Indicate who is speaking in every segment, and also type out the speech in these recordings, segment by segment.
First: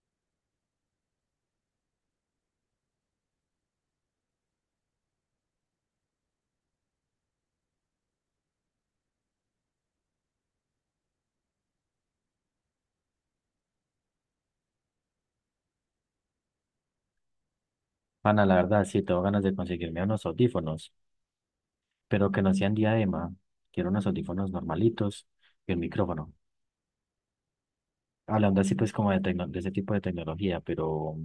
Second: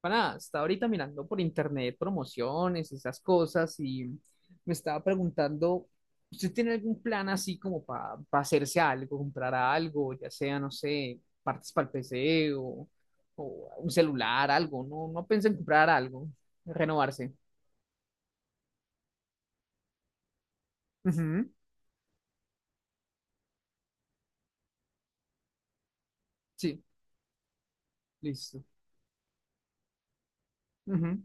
Speaker 1: Para, estaba ahorita mirando por internet promociones, esas cosas, y me estaba preguntando, ¿usted tiene algún plan así como para hacerse algo, comprar algo, ya sea, no sé, partes para el PC o un celular, algo? No, no pensé en comprar algo, renovarse.
Speaker 2: Ana, la verdad, sí, tengo ganas de conseguirme unos audífonos,
Speaker 1: Ujú.
Speaker 2: pero que no sean diadema. Quiero unos audífonos normalitos y un micrófono.
Speaker 1: Sí,
Speaker 2: Hablando
Speaker 1: listo.
Speaker 2: así, pues, como de, de ese tipo de tecnología, pero
Speaker 1: Ujú.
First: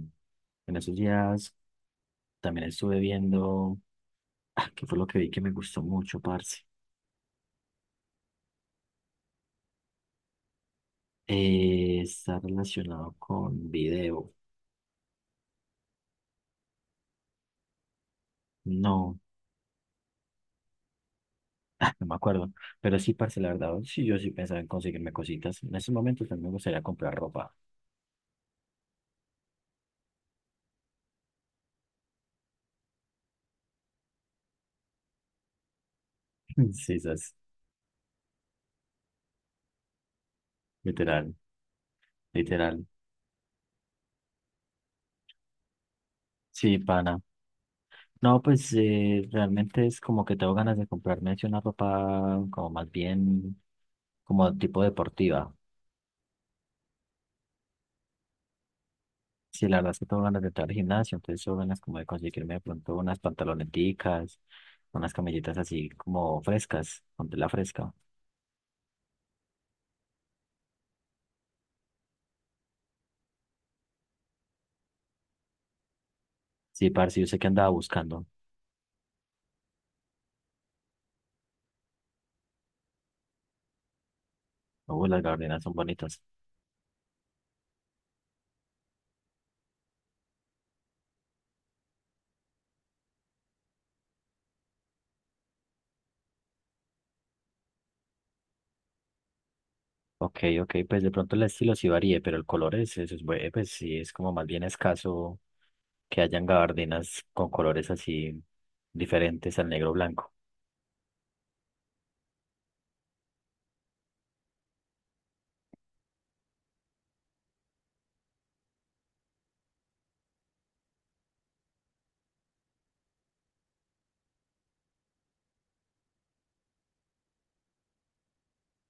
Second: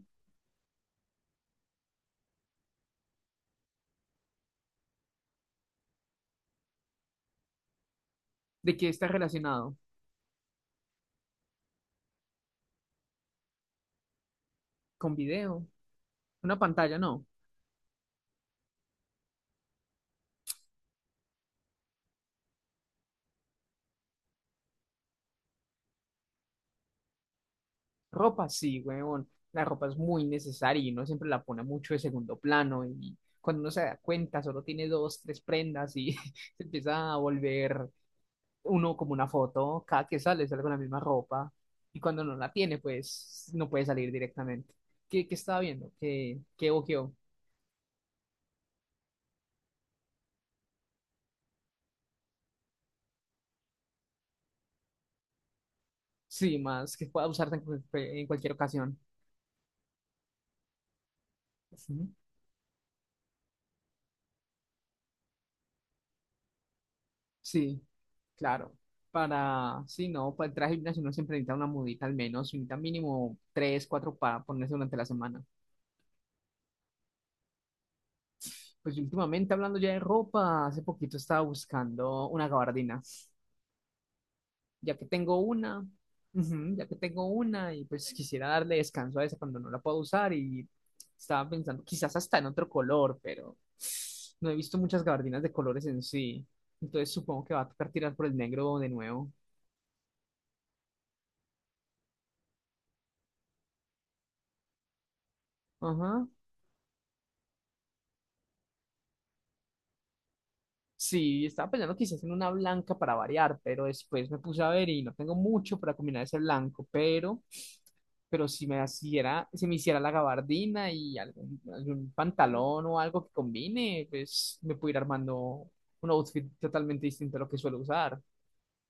Speaker 2: en esos días también estuve viendo, que fue lo que vi que me gustó mucho, parce.
Speaker 1: ¿De qué está relacionado?
Speaker 2: Está relacionado con video.
Speaker 1: ¿Con video? ¿Una pantalla? No.
Speaker 2: No, no me acuerdo. Pero sí, parce, la verdad, sí, yo sí pensaba en conseguirme cositas. En esos momentos también me gustaría comprar ropa.
Speaker 1: Ropa, sí, weón. La ropa es muy necesaria y uno siempre la pone mucho de segundo plano y cuando uno se da cuenta solo tiene dos, tres prendas y se
Speaker 2: Sí,
Speaker 1: empieza a
Speaker 2: esas,
Speaker 1: volver uno como una foto. Cada que sale, sale con la misma
Speaker 2: literal,
Speaker 1: ropa y cuando no la tiene,
Speaker 2: literal.
Speaker 1: pues no puede salir directamente. ¿Qué, qué estaba viendo? ¿Qué, qué
Speaker 2: Sí,
Speaker 1: ojeó?
Speaker 2: pana. No, pues realmente es como que tengo ganas de comprarme así una ropa como más bien como tipo deportiva.
Speaker 1: Sí, más que pueda usarse en, en cualquier ocasión.
Speaker 2: Sí, la verdad es que tengo ganas de entrar al gimnasio, entonces tengo ganas como de
Speaker 1: Ujú.
Speaker 2: conseguirme de pronto unas pantaloneticas, unas camisetas así como frescas, con tela
Speaker 1: Sí.
Speaker 2: fresca.
Speaker 1: Claro, para, sí, no, para entrar al gimnasio uno siempre necesita una mudita al menos, necesita mínimo tres, cuatro para ponerse durante la semana.
Speaker 2: Sí, parce, yo sé que andaba buscando.
Speaker 1: Pues últimamente hablando ya de ropa, hace poquito estaba buscando una gabardina, ya que
Speaker 2: Uy, las
Speaker 1: tengo
Speaker 2: gabardinas son
Speaker 1: una,
Speaker 2: bonitas.
Speaker 1: ujú, ya que tengo una y pues quisiera darle descanso a esa cuando no la puedo usar y estaba pensando quizás hasta en otro color, pero no he visto muchas gabardinas de colores en sí, entonces supongo que va a tocar tirar por el negro de nuevo.
Speaker 2: Ok, ok, pues de pronto el estilo sí varíe, pero el color es, eso es, pues sí, es como más bien escaso que
Speaker 1: Ajá.
Speaker 2: hayan gabardinas con colores así diferentes al negro blanco.
Speaker 1: Sí, estaba pensando quizás en una blanca para variar, pero después me puse a ver y no tengo mucho para combinar ese blanco, pero, si me hiciera la gabardina y algún pantalón o algo que combine, pues me puedo ir armando un outfit totalmente distinto a lo que suelo usar.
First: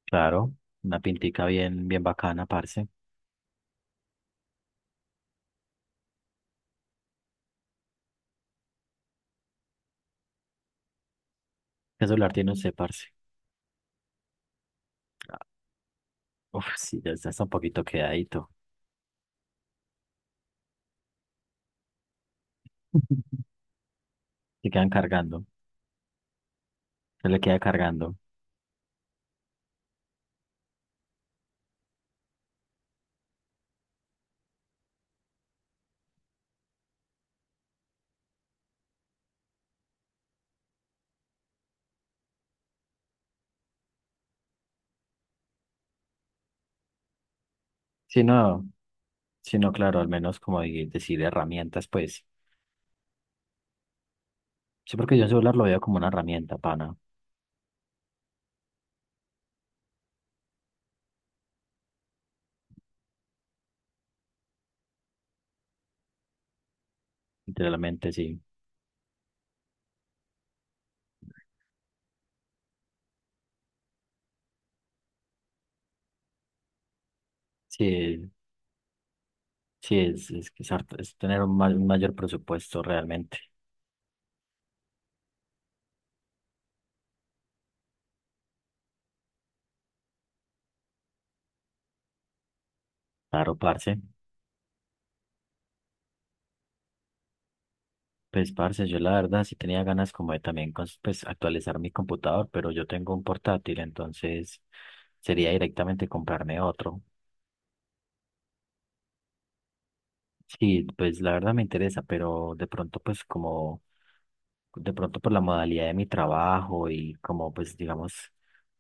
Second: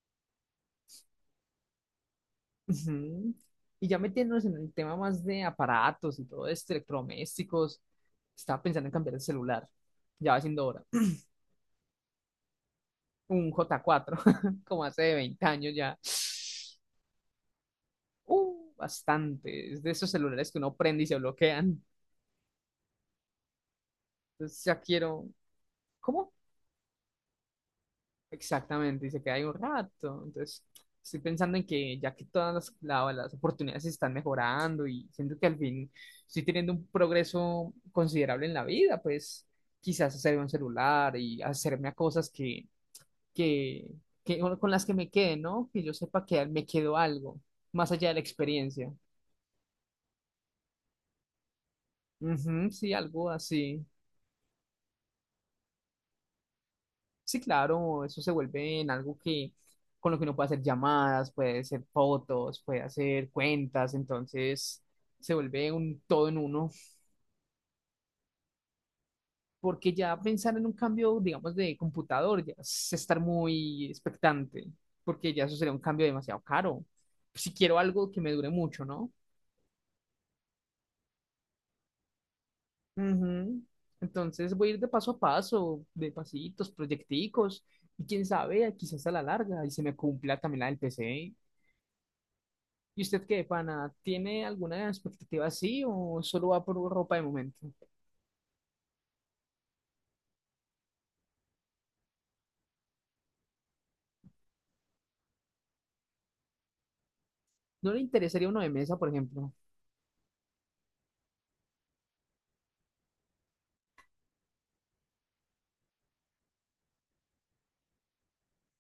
Speaker 2: Claro, una pintica bien, bien bacana, parce.
Speaker 1: Ujú. Y ya metiéndonos en el tema más de aparatos y todo esto, electrodomésticos, estaba pensando en cambiar el celular. Ya va siendo hora.
Speaker 2: ¿Qué celular tiene usted, parce?
Speaker 1: Un J4, como hace 20 años ya.
Speaker 2: Uf, sí, ya está, está un poquito quedadito.
Speaker 1: Bastante. Es de esos celulares que uno prende y se bloquean. Entonces
Speaker 2: Se
Speaker 1: ya
Speaker 2: quedan
Speaker 1: quiero.
Speaker 2: cargando,
Speaker 1: ¿Cómo?
Speaker 2: se le queda cargando.
Speaker 1: Exactamente. Y se queda ahí un rato. Entonces estoy pensando en que ya que las oportunidades se están mejorando y siento que al fin estoy teniendo un progreso considerable en la vida, pues quizás hacerme un celular y hacerme a cosas que, que con las que me quede, ¿no? Que yo sepa que me quedó algo, más allá de la
Speaker 2: Si no,
Speaker 1: experiencia.
Speaker 2: si no, claro, al menos como decir herramientas, pues.
Speaker 1: Ujú, sí, algo así.
Speaker 2: Sí, porque yo el celular lo veo como una herramienta, pana.
Speaker 1: Sí, claro, eso se vuelve en algo que con lo que uno puede hacer llamadas, puede hacer fotos, puede hacer cuentas, entonces se vuelve un todo en uno,
Speaker 2: Literalmente, sí.
Speaker 1: porque ya pensar en un cambio, digamos, de computador ya es estar muy expectante, porque ya eso sería un cambio demasiado caro. Si quiero algo que
Speaker 2: Sí,
Speaker 1: me dure mucho, ¿no?
Speaker 2: sí, es, que es es tener un, un mayor presupuesto realmente.
Speaker 1: Ujú. Entonces voy a ir de paso a paso, de pasitos, proyecticos, y quién sabe, quizás a la larga, y se me cumpla también la del PC. ¿Y usted qué,
Speaker 2: Claro,
Speaker 1: pana?
Speaker 2: parce.
Speaker 1: ¿Tiene alguna expectativa así o solo va por ropa de momento?
Speaker 2: Pues, parce, yo la verdad sí tenía ganas como de también pues, actualizar mi computador, pero yo tengo un portátil, entonces sería directamente comprarme otro.
Speaker 1: ¿No le interesaría uno de mesa, por ejemplo?
Speaker 2: Sí, pues la verdad me interesa, pero de pronto pues como, de pronto por la modalidad de mi trabajo y como pues digamos,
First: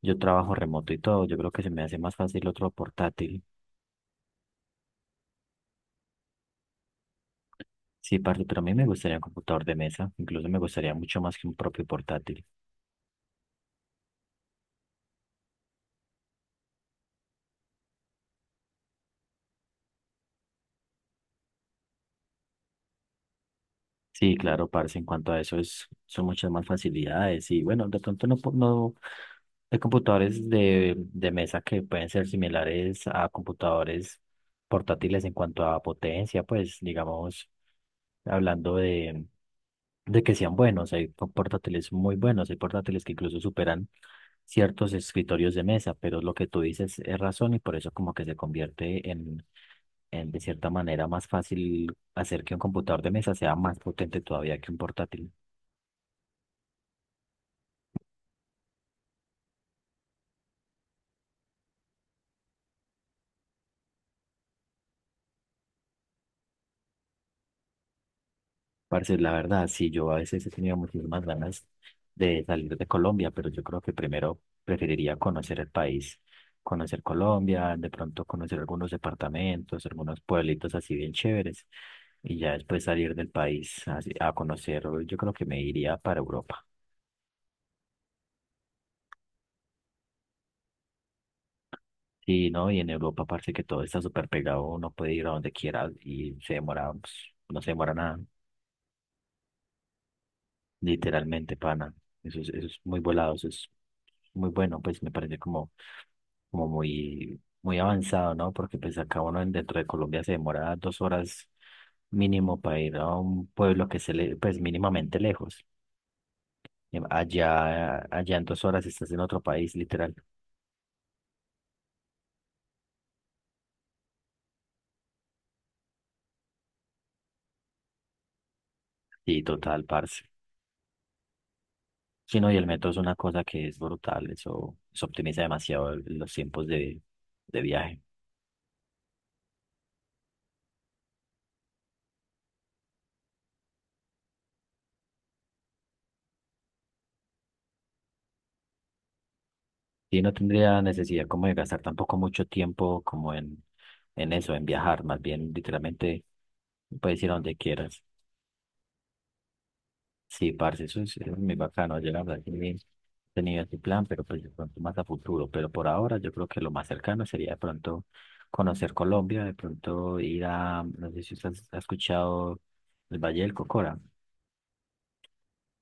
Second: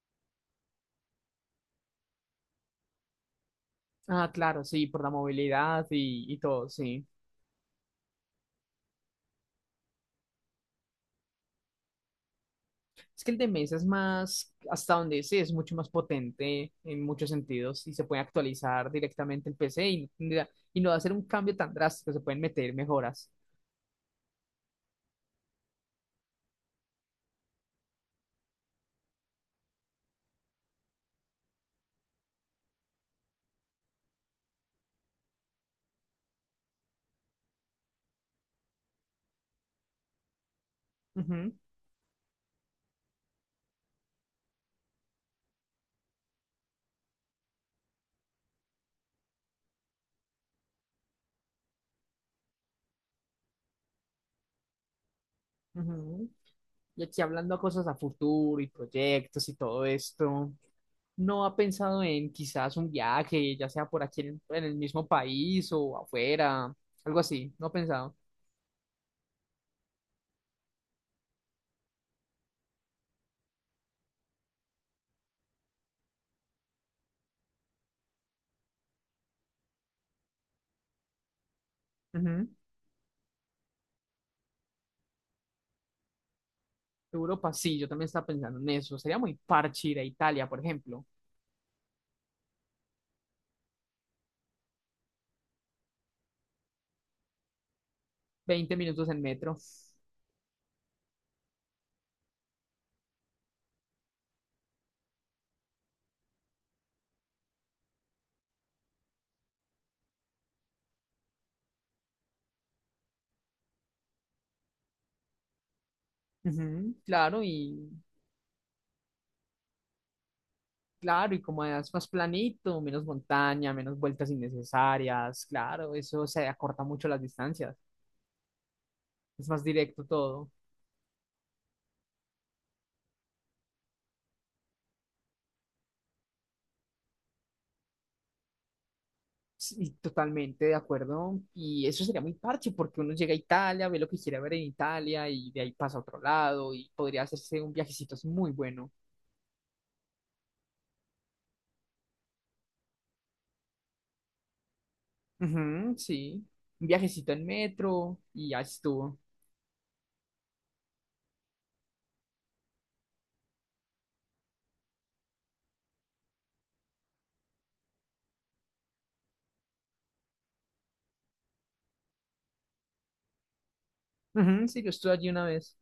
Speaker 2: yo trabajo remoto y todo, yo creo que se me hace más fácil otro portátil.
Speaker 1: Ah, claro, sí, por la movilidad y todo, sí.
Speaker 2: Sí, parce, pero a mí me gustaría un computador de mesa, incluso me gustaría mucho más que un propio portátil.
Speaker 1: Es que el de mesa es más, hasta donde sé, es mucho más potente en muchos sentidos y se puede actualizar directamente el PC y, y no va a ser un cambio tan drástico, se pueden meter mejoras.
Speaker 2: Sí, claro, parce, en cuanto a eso es, son muchas más facilidades y bueno, de pronto no, no hay computadores de mesa que pueden ser similares a computadores portátiles en cuanto a potencia, pues digamos, hablando de que sean buenos, hay
Speaker 1: Ujú,
Speaker 2: portátiles muy buenos, hay portátiles que incluso superan ciertos escritorios de mesa, pero lo que tú dices es razón y por eso como que se convierte en de cierta manera más fácil hacer que un computador de mesa sea más potente todavía que un portátil.
Speaker 1: ujú. Y aquí hablando a cosas a futuro y proyectos y todo esto, ¿no ha pensado en quizás un viaje, ya sea por aquí en el mismo país o afuera, algo así? ¿No ha pensado?
Speaker 2: Parce, la verdad, sí, yo a veces he tenido muchísimas ganas de salir de Colombia, pero yo creo que primero preferiría conocer el país, conocer Colombia, de pronto conocer algunos departamentos, algunos pueblitos así bien chéveres, y
Speaker 1: Ujú.
Speaker 2: ya después salir del país a conocer, yo creo que me iría para Europa.
Speaker 1: Europa, sí, yo también estaba pensando en eso. Sería muy parche ir a Italia, por ejemplo.
Speaker 2: Sí, ¿no? Y en Europa parece que todo está súper pegado, uno puede ir a donde quiera y se demora, pues, no se demora nada,
Speaker 1: 20 minutos en metro.
Speaker 2: literalmente, pana. Eso es muy volado, eso es muy bueno, pues me parece como, como muy, muy avanzado, ¿no? Porque pues acá uno dentro de Colombia se demora 2 horas mínimo para ir a un pueblo que se le, pues mínimamente lejos.
Speaker 1: Ujú. Claro, y
Speaker 2: Allá, allá en 2 horas estás en otro país, literal.
Speaker 1: como es más planito, menos montaña, menos vueltas innecesarias, claro, eso se acorta mucho las distancias.
Speaker 2: Sí,
Speaker 1: Es más
Speaker 2: total,
Speaker 1: directo
Speaker 2: parce.
Speaker 1: todo.
Speaker 2: Sí, no, y el metro es una cosa que es brutal, eso optimiza demasiado los tiempos de viaje.
Speaker 1: Sí, totalmente de acuerdo. Y eso sería muy parche porque uno llega a Italia, ve lo que quiere ver en Italia y de ahí pasa a otro lado y podría hacerse un viajecito es muy bueno.
Speaker 2: Y no tendría necesidad como de gastar tampoco mucho tiempo como en eso, en viajar, más bien
Speaker 1: Ujú,
Speaker 2: literalmente
Speaker 1: sí, un
Speaker 2: puedes ir
Speaker 1: viajecito
Speaker 2: a
Speaker 1: en
Speaker 2: donde quieras.
Speaker 1: metro y ya estuvo.
Speaker 2: Sí, parce, eso es muy bacano, yo la verdad que ni he tenido ese plan, pero pues de pronto más a futuro, pero por ahora yo creo que lo más cercano sería de pronto conocer Colombia, de pronto ir a, no sé si usted ha escuchado el Valle del Cocora.
Speaker 1: Ujú, sí, yo estuve allí una vez.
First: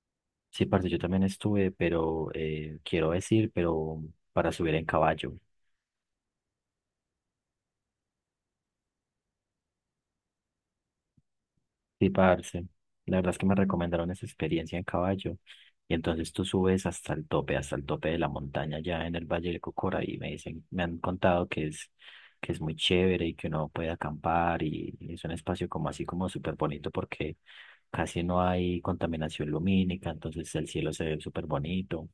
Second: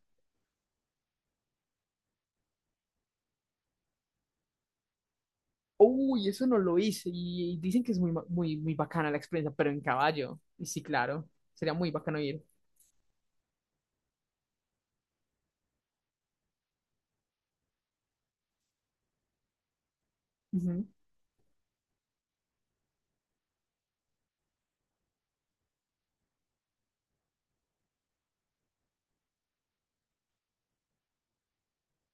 Speaker 2: Sí, parce, yo también estuve, pero quiero decir, pero para subir en caballo.
Speaker 1: Uy, eso no lo hice y dicen que es muy bacana la experiencia, pero en caballo. Y sí, claro, sería muy
Speaker 2: Sí,
Speaker 1: bacano ir.
Speaker 2: parce, la verdad es que me recomendaron esa experiencia en caballo. Y entonces tú subes hasta el tope de la montaña, ya en el Valle del Cocora, y me dicen, me han contado que es muy chévere y que uno puede acampar y es un espacio como así como súper bonito porque casi no hay contaminación lumínica, entonces el cielo se ve súper bonito.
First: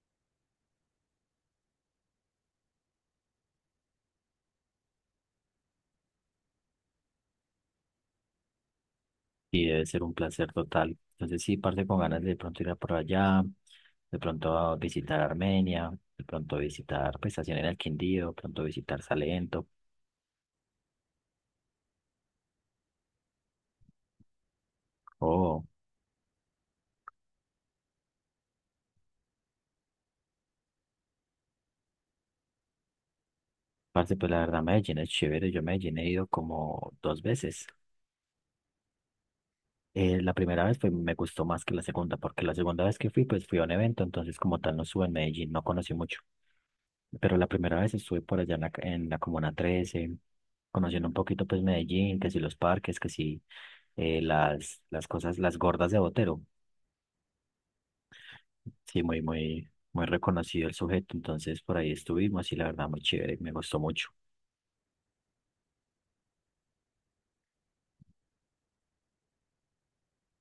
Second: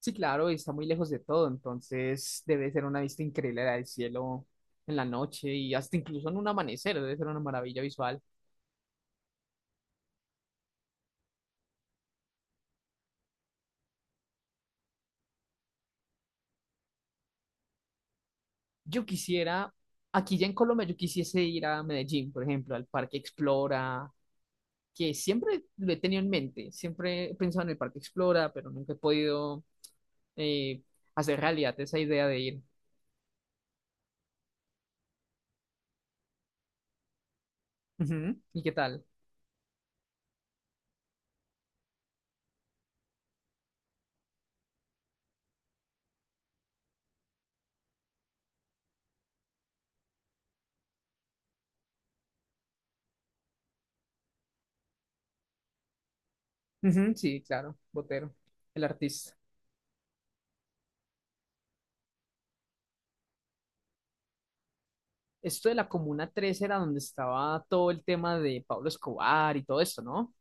Speaker 1: Sí, claro, y está muy lejos de todo, entonces debe ser una vista increíble la del cielo en la noche y hasta incluso en un amanecer, debe ser una maravilla visual.
Speaker 2: Y debe ser un placer total. Entonces sí, parte con ganas de pronto ir a por allá, de pronto a visitar Armenia, de pronto visitar pues estación en el Quindío, de pronto visitar
Speaker 1: Yo
Speaker 2: Salento.
Speaker 1: quisiera, aquí ya en Colombia, yo quisiese ir a Medellín, por ejemplo, al Parque Explora, que siempre
Speaker 2: Oh,
Speaker 1: lo he tenido en mente, siempre he pensado en el Parque Explora, pero nunca he podido eh, hacer realidad esa idea de ir.
Speaker 2: parte pues la verdad Medellín es chévere. Yo a Medellín he ido como dos veces.
Speaker 1: Ujú. ¿Y qué tal?
Speaker 2: La primera vez me gustó más que la segunda, porque la segunda vez que fui, pues fui a un evento, entonces como tal no estuve en Medellín, no conocí mucho. Pero la primera vez estuve por allá en la Comuna 13 conociendo un poquito pues Medellín, que si los parques, que si las cosas, las gordas de Botero.
Speaker 1: Ujú, sí, claro, Botero, el
Speaker 2: Sí, muy,
Speaker 1: artista.
Speaker 2: muy, muy reconocido el sujeto, entonces por ahí estuvimos y la verdad muy chévere, me gustó mucho.
Speaker 1: Esto de la Comuna 3 era donde estaba todo el tema de Pablo Escobar y todo esto, ¿no?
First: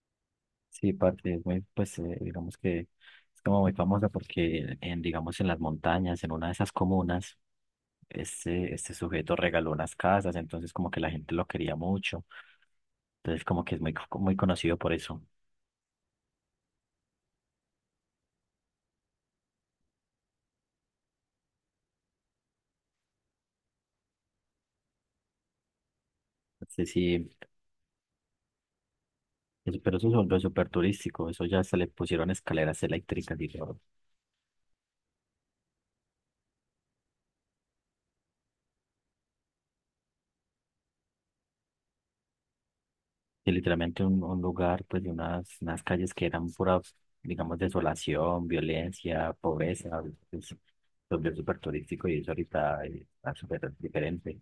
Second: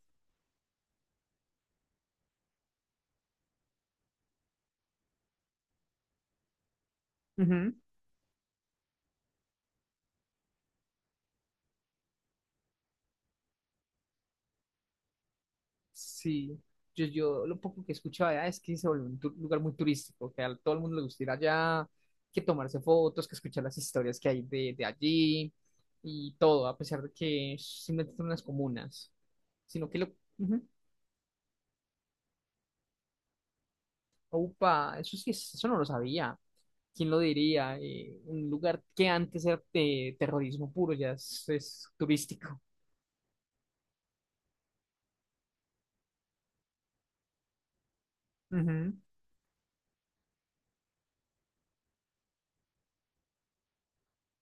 Speaker 2: Sí, parte, es muy, pues digamos que es como muy famosa porque en, digamos, en las montañas, en una de esas comunas,
Speaker 1: Ujú.
Speaker 2: este sujeto regaló unas casas, entonces como que la gente lo quería mucho, entonces como que es muy, muy conocido por eso.
Speaker 1: Sí, yo lo poco que escuchaba allá es que se volvió un lugar muy turístico, que a todo el mundo le gusta ir allá, que tomarse fotos, que escuchar las historias que hay de allí y todo, a
Speaker 2: Sí,
Speaker 1: pesar de
Speaker 2: sí,
Speaker 1: que simplemente son unas comunas,
Speaker 2: eso-
Speaker 1: sino
Speaker 2: pero
Speaker 1: que lo...
Speaker 2: eso es
Speaker 1: ujú.
Speaker 2: súper turístico, eso ya se le pusieron escaleras eléctricas y todo.
Speaker 1: Upa, eso sí, eso no lo sabía. ¿Quién lo diría? Un lugar que antes era de terrorismo puro ya es turístico.
Speaker 2: Que literalmente un lugar, pues de unas, unas calles que eran pura, digamos, desolación,
Speaker 1: Ujú.
Speaker 2: violencia, pobreza, pues, lo vio súper turístico y eso ahorita está súper diferente.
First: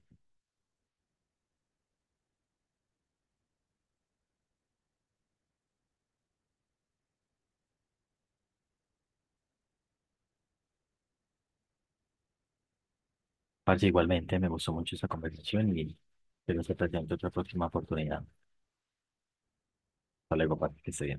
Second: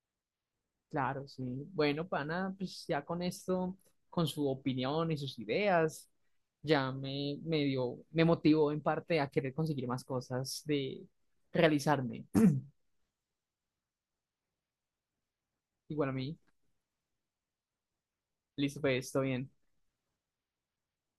Speaker 1: Claro, sí. Bueno, pana, pues ya con esto, con su opinión y sus ideas, ya me dio, me motivó en parte a querer conseguir más cosas de realizarme.
Speaker 2: Parce, igualmente me gustó mucho esa conversación y
Speaker 1: Igual a mí.
Speaker 2: espero que se presente otra próxima oportunidad.
Speaker 1: Listo, pues, todo bien.
Speaker 2: Hasta luego, parce, que esté bien.